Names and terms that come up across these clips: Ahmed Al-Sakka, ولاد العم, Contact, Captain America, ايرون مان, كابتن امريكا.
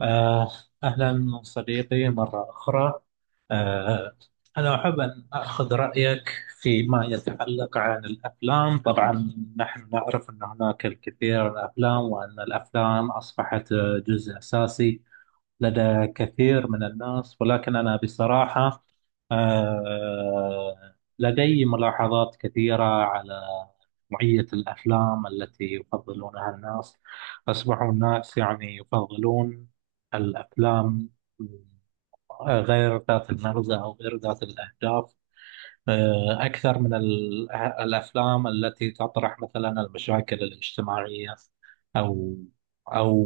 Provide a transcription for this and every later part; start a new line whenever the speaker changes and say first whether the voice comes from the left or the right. right: آه، أهلا صديقي مرة أخرى. آه، أنا أحب أن أخذ رأيك فيما يتعلق عن الأفلام. طبعا، نحن نعرف أن هناك الكثير من الأفلام، وأن الأفلام أصبحت جزء أساسي لدى كثير من الناس، ولكن أنا بصراحة آه، لدي ملاحظات كثيرة على نوعية الأفلام التي يفضلونها الناس. أصبحوا الناس يعني يفضلون الأفلام غير ذات المغزى أو غير ذات الأهداف، أكثر من الأفلام التي تطرح مثلا المشاكل الاجتماعية، أو أو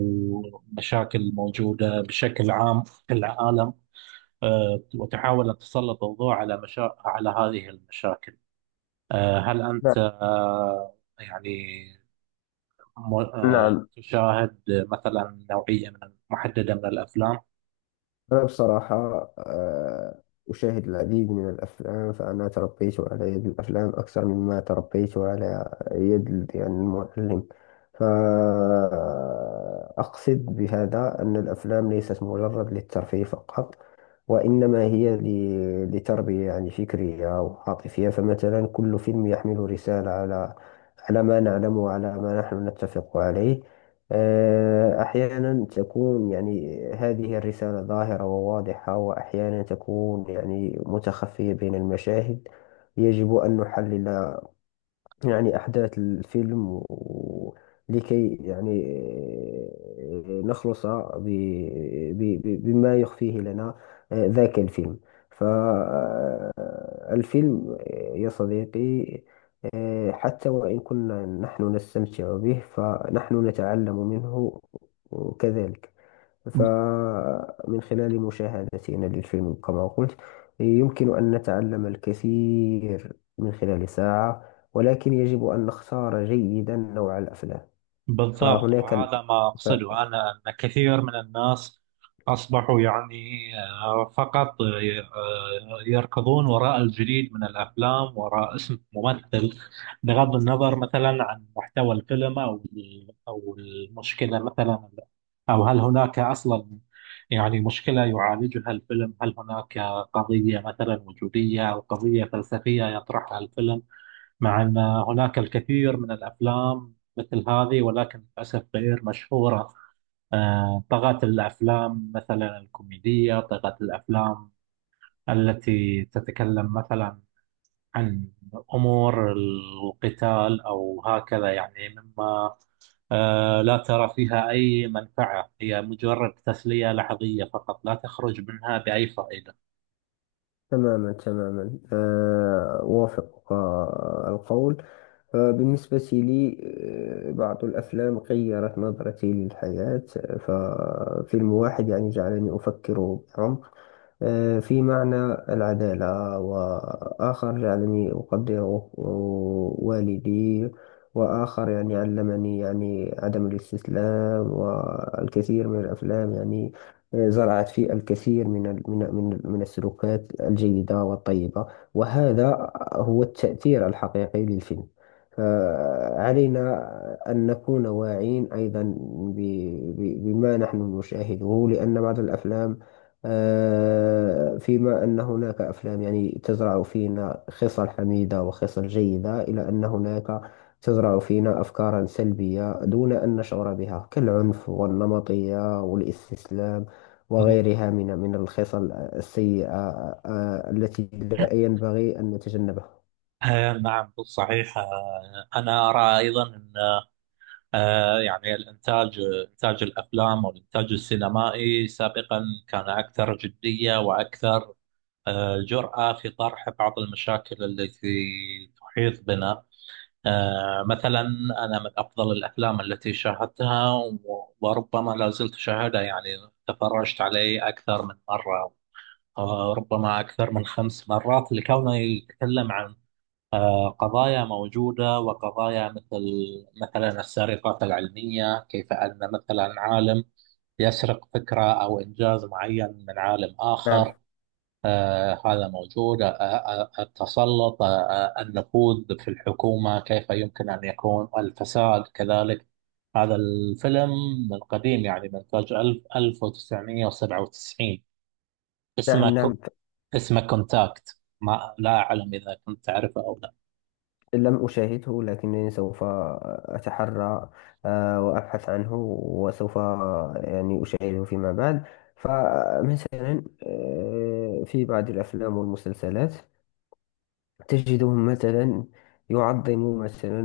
right: مشاكل موجودة بشكل عام في العالم، وتحاول أن تسلط الضوء على على هذه المشاكل. هل
left: نعم
right: أنت يعني
left: نعم.
right: تشاهد مثلا نوعية من محددة من الأفلام؟
left: أنا بصراحة، آه، أشاهد العديد من الأفلام، فأنا تربيت على يد الأفلام أكثر مما تربيت على يد المعلم. فأقصد بهذا أن الأفلام ليست مجرد للترفيه فقط، وإنما هي لتربية يعني فكرية أو عاطفية. فمثلا كل فيلم يحمل رسالة على ما نعلم وعلى ما نحن نتفق عليه. أحيانا تكون يعني هذه الرسالة ظاهرة وواضحة، وأحيانا تكون يعني متخفية بين المشاهد. يجب أن نحلل يعني أحداث الفيلم لكي يعني نخلص بما يخفيه لنا ذاك الفيلم. فالفيلم يا صديقي، حتى وإن كنا نحن نستمتع به فنحن نتعلم منه كذلك. فمن خلال مشاهدتنا للفيلم كما قلت، يمكن أن نتعلم الكثير من خلال ساعة، ولكن يجب أن نختار جيدا نوع الأفلام.
right: بالضبط،
left: فهناك ال...
right: وهذا ما
left: ف...
right: أقصده. أنا أن كثير من الناس أصبحوا يعني فقط يركضون وراء الجديد من الأفلام، وراء اسم ممثل، بغض النظر مثلا عن محتوى الفيلم، أو المشكلة مثلا، أو هل هناك أصلا يعني مشكلة يعالجها الفيلم، هل هناك قضية مثلا وجودية أو قضية فلسفية يطرحها الفيلم. مع أن هناك الكثير من الأفلام مثل هذه، ولكن للأسف غير مشهورة. طغت الأفلام مثلا الكوميدية، طغت الأفلام التي تتكلم مثلا عن أمور القتال أو هكذا، يعني مما لا ترى فيها أي منفعة، هي مجرد تسلية لحظية فقط، لا تخرج منها بأي فائدة.
left: تماما تماما، أوافقك القول. فبالنسبة لي، بعض الأفلام غيرت نظرتي للحياة. ففيلم واحد يعني جعلني أفكر بعمق في معنى العدالة، وآخر جعلني أقدر والدي، وآخر يعني علمني يعني عدم الاستسلام. والكثير من الأفلام يعني زرعت في الكثير من السلوكات الجيدة والطيبة، وهذا هو التأثير الحقيقي للفيلم. فعلينا أن نكون واعين أيضا بما نحن نشاهده، لأن بعض الأفلام، فيما أن هناك أفلام يعني تزرع فينا خصال حميدة وخصال جيدة، إلى أن هناك تزرع فينا أفكارا سلبية دون أن نشعر بها كالعنف والنمطية والاستسلام وغيرها من الخصال السيئة التي لا ينبغي أن نتجنبها.
right: نعم، صحيح. أنا أرى أيضا يعني الإنتاج، إنتاج الأفلام والإنتاج السينمائي سابقا كان أكثر جدية، وأكثر جرأة في طرح بعض المشاكل التي تحيط بنا. مثلا، أنا من أفضل الأفلام التي شاهدتها، وربما لا زلت أشاهدها، يعني تفرجت عليه أكثر من مرة، ربما أكثر من خمس مرات، لكونه يتكلم عن قضايا موجودة، وقضايا مثل مثلا السرقات العلمية، كيف أن مثلا عالم يسرق فكرة أو إنجاز معين من عالم
left: نعم
right: آخر. هذا موجود. التسلط، النفوذ في الحكومة، كيف يمكن أن يكون الفساد كذلك. هذا الفيلم من قديم، يعني من إنتاج 1997، اسمه
left: نعم.
right: كو- اسمه كونتاكت. ما لا أعلم إذا كنت تعرفه أو لا.
left: لم أشاهده، لكنني سوف أتحرى وأبحث عنه، وسوف يعني أشاهده فيما بعد. فمثلا في بعض الأفلام والمسلسلات تجدهم مثلا يعظمون مثلا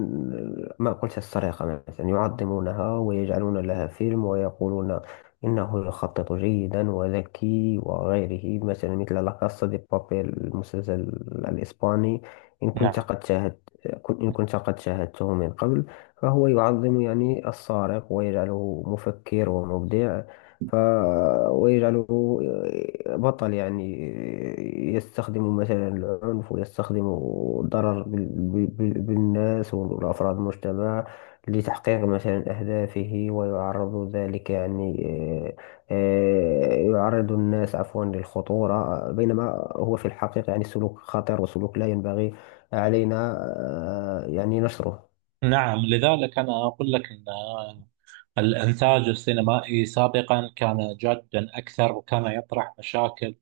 left: ما قلت، السرقة مثلا يعظمونها ويجعلون لها فيلم، ويقولون إنه يخطط جيدا وذكي وغيره، مثلا مثل لا كاسا دي بابيل، المسلسل الإسباني. إن كنت
right: نعم،
left: قد شاهدت إن كنت قد شاهدته من قبل، فهو يعظم يعني السارق ويجعله مفكر ومبدع، ف ويجعله بطل. يعني يستخدم مثلا العنف، ويستخدم الضرر بالناس والأفراد المجتمع لتحقيق مثلا أهدافه، ويعرض ذلك يعني يعرض الناس عفوا للخطورة، بينما هو في الحقيقة يعني سلوك خطير وسلوك لا ينبغي علينا يعني نشره.
right: نعم. لذلك أنا أقول لك أن الإنتاج السينمائي سابقا كان جادا أكثر، وكان يطرح مشاكل،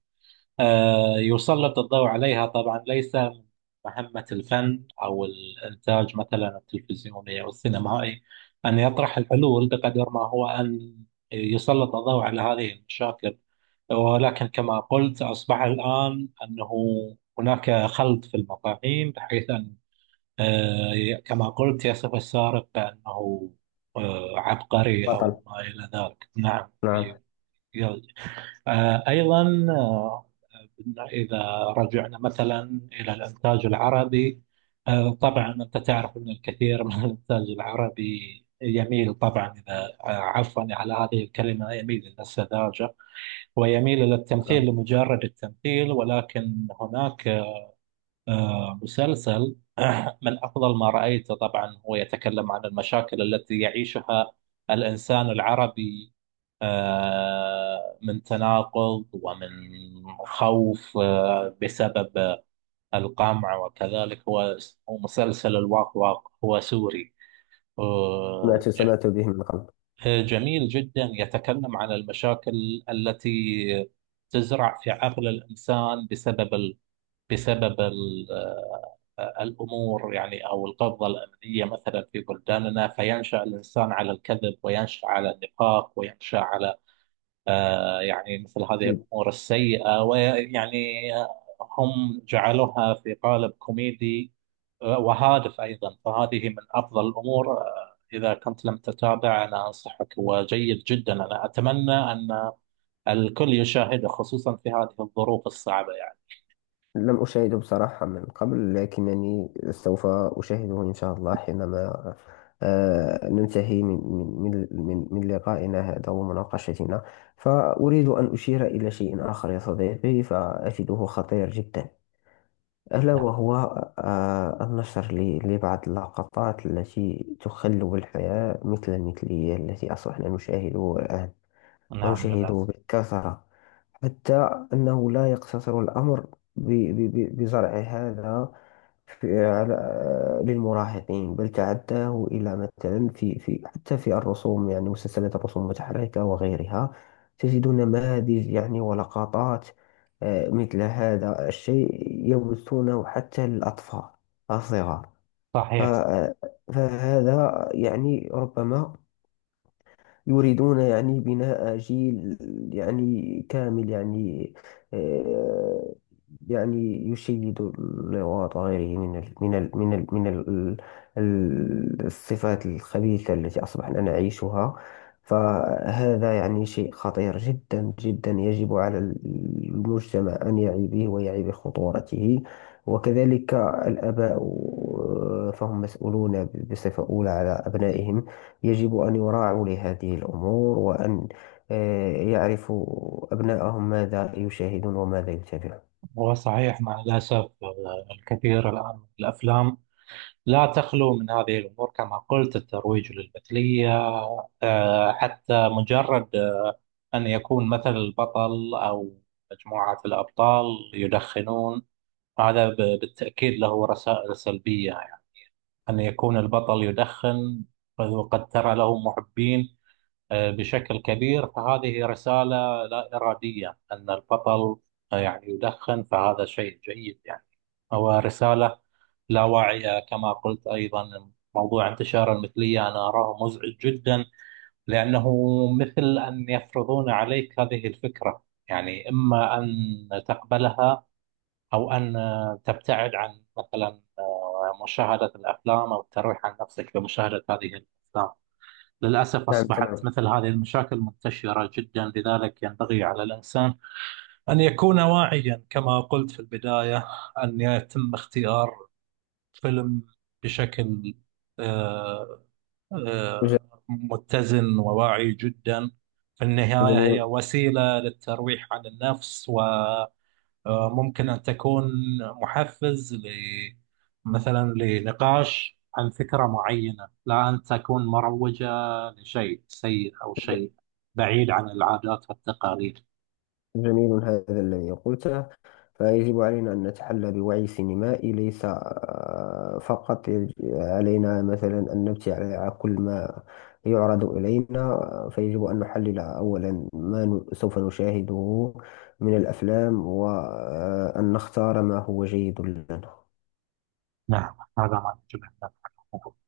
right: يسلط الضوء عليها. طبعا ليس من مهمة الفن أو الإنتاج مثلا التلفزيوني أو السينمائي أن يطرح الحلول، بقدر ما هو أن يسلط الضوء على هذه المشاكل. ولكن كما قلت، أصبح الآن أنه هناك خلط في المفاهيم، بحيث أن كما قلت يصف السارق بأنه عبقري
left: بطل،
right: أو ما إلى ذلك. نعم.
left: نعم.
right: ي- أيضا إذا رجعنا مثلا إلى الإنتاج العربي. طبعا أنت تعرف أن الكثير من الإنتاج العربي يميل طبعا، إذا عفوا على هذه الكلمة، يميل إلى السذاجة، ويميل إلى التمثيل
left: نعم.
right: لمجرد التمثيل. ولكن هناك مسلسل من أفضل ما رأيته. طبعا هو يتكلم عن المشاكل التي يعيشها الإنسان العربي، من تناقض ومن خوف، بسبب القمع. وكذلك هو، هو مسلسل الواق واق، هو سوري. آه،
left: سمعت
right: ج-
left: سمعت به من قبل.
right: جميل جدا، يتكلم عن المشاكل التي تزرع في عقل الإنسان، بسبب الأمور، يعني أو القبضة الأمنية مثلا في بلداننا، فينشأ الإنسان على الكذب، وينشأ على النفاق، وينشأ على يعني مثل هذه الأمور السيئة. ويعني هم جعلوها في قالب كوميدي وهادف أيضا. فهذه من أفضل الأمور. إذا كنت لم تتابع، أنا أنصحك، وجيد جدا. أنا أتمنى أن الكل يشاهده، خصوصا في هذه الظروف الصعبة يعني.
left: لم أشاهده بصراحة من قبل، لكنني سوف أشاهده إن شاء الله حينما ننتهي من لقائنا هذا ومناقشتنا. فأريد أن أشير إلى شيء آخر يا صديقي، فأجده خطير جدا، ألا
right: نعم،
left: وهو النشر لبعض اللقطات التي تخلو الحياة، مثل المثلية التي أصبحنا نشاهدها الآن
right: نعم،
left: ويشاهدوه
right: للأسف.
left: بالكثرة، حتى أنه لا يقتصر الأمر بزرع هذا في على للمراهقين، بل تعداه إلى مثلا في حتى في الرسوم، يعني مسلسلات الرسوم المتحركة وغيرها، تجد نماذج يعني ولقطات مثل هذا الشيء يبثونه حتى للأطفال الصغار. ف-
right: صحيح،
left: آه، فهذا يعني ربما يريدون يعني بناء جيل يعني كامل يعني آه، يعني يشيد الغاط غيره من ال من ال من ال من ال ال- الصفات الخبيثة التي أصبحنا نعيشها. فهذا يعني شيء خطير جدا جدا، يجب على المجتمع أن يعي به ويعي بخطورته، وكذلك الآباء، فهم مسؤولون بصفة أولى على أبنائهم، يجب أن يراعوا لهذه الأمور، وأن يعرفوا أبنائهم ماذا يشاهدون وماذا يتابعون.
right: هو صحيح مع الأسف. الكثير الآن من الأفلام لا تخلو من هذه الأمور، كما قلت الترويج للمثلية. حتى مجرد أن يكون مثل البطل أو مجموعة الأبطال يدخنون، هذا بالتأكيد له رسائل سلبية يعني، أن يكون البطل يدخن وقد ترى له محبين بشكل كبير، فهذه رسالة لا إرادية، أن البطل يعني يدخن فهذا شيء جيد يعني، هو رسالة لا واعية. كما قلت أيضا، موضوع انتشار المثلية أنا أراه مزعج جدا، لأنه مثل أن يفرضون عليك هذه الفكرة، يعني إما أن تقبلها أو أن تبتعد عن مثلا مشاهدة الأفلام، أو الترويح عن نفسك بمشاهدة هذه الأفلام. للأسف
left: نعم
right: أصبحت
left: تمام.
right: مثل هذه المشاكل منتشرة جدا، لذلك ينبغي على الإنسان أن يكون واعيا كما قلت في البداية، أن يتم اختيار فيلم بشكل آه،
left: ج-
right: متزن وواعي جدا. في النهاية هي
left: جميل
right: وسيلة للترويح عن النفس، و ممكن أن تكون محفز ل مثلا لنقاش عن فكرة معينة، لا أن تكون مروجة لشيء سيء أو
left: ج-
right: شيء بعيد عن العادات والتقاليد.
left: جميل هذا الذي قلته. فيجب علينا أن نتحلى بوعي سينمائي، ليس فقط علينا مثلا أن نبتي على كل ما يعرض إلينا، فيجب أن نحلل أولا ما سوف نشاهده من الأفلام، وأن نختار ما هو جيد لنا.
right: نعم، هذا ما يجب أن نفعله.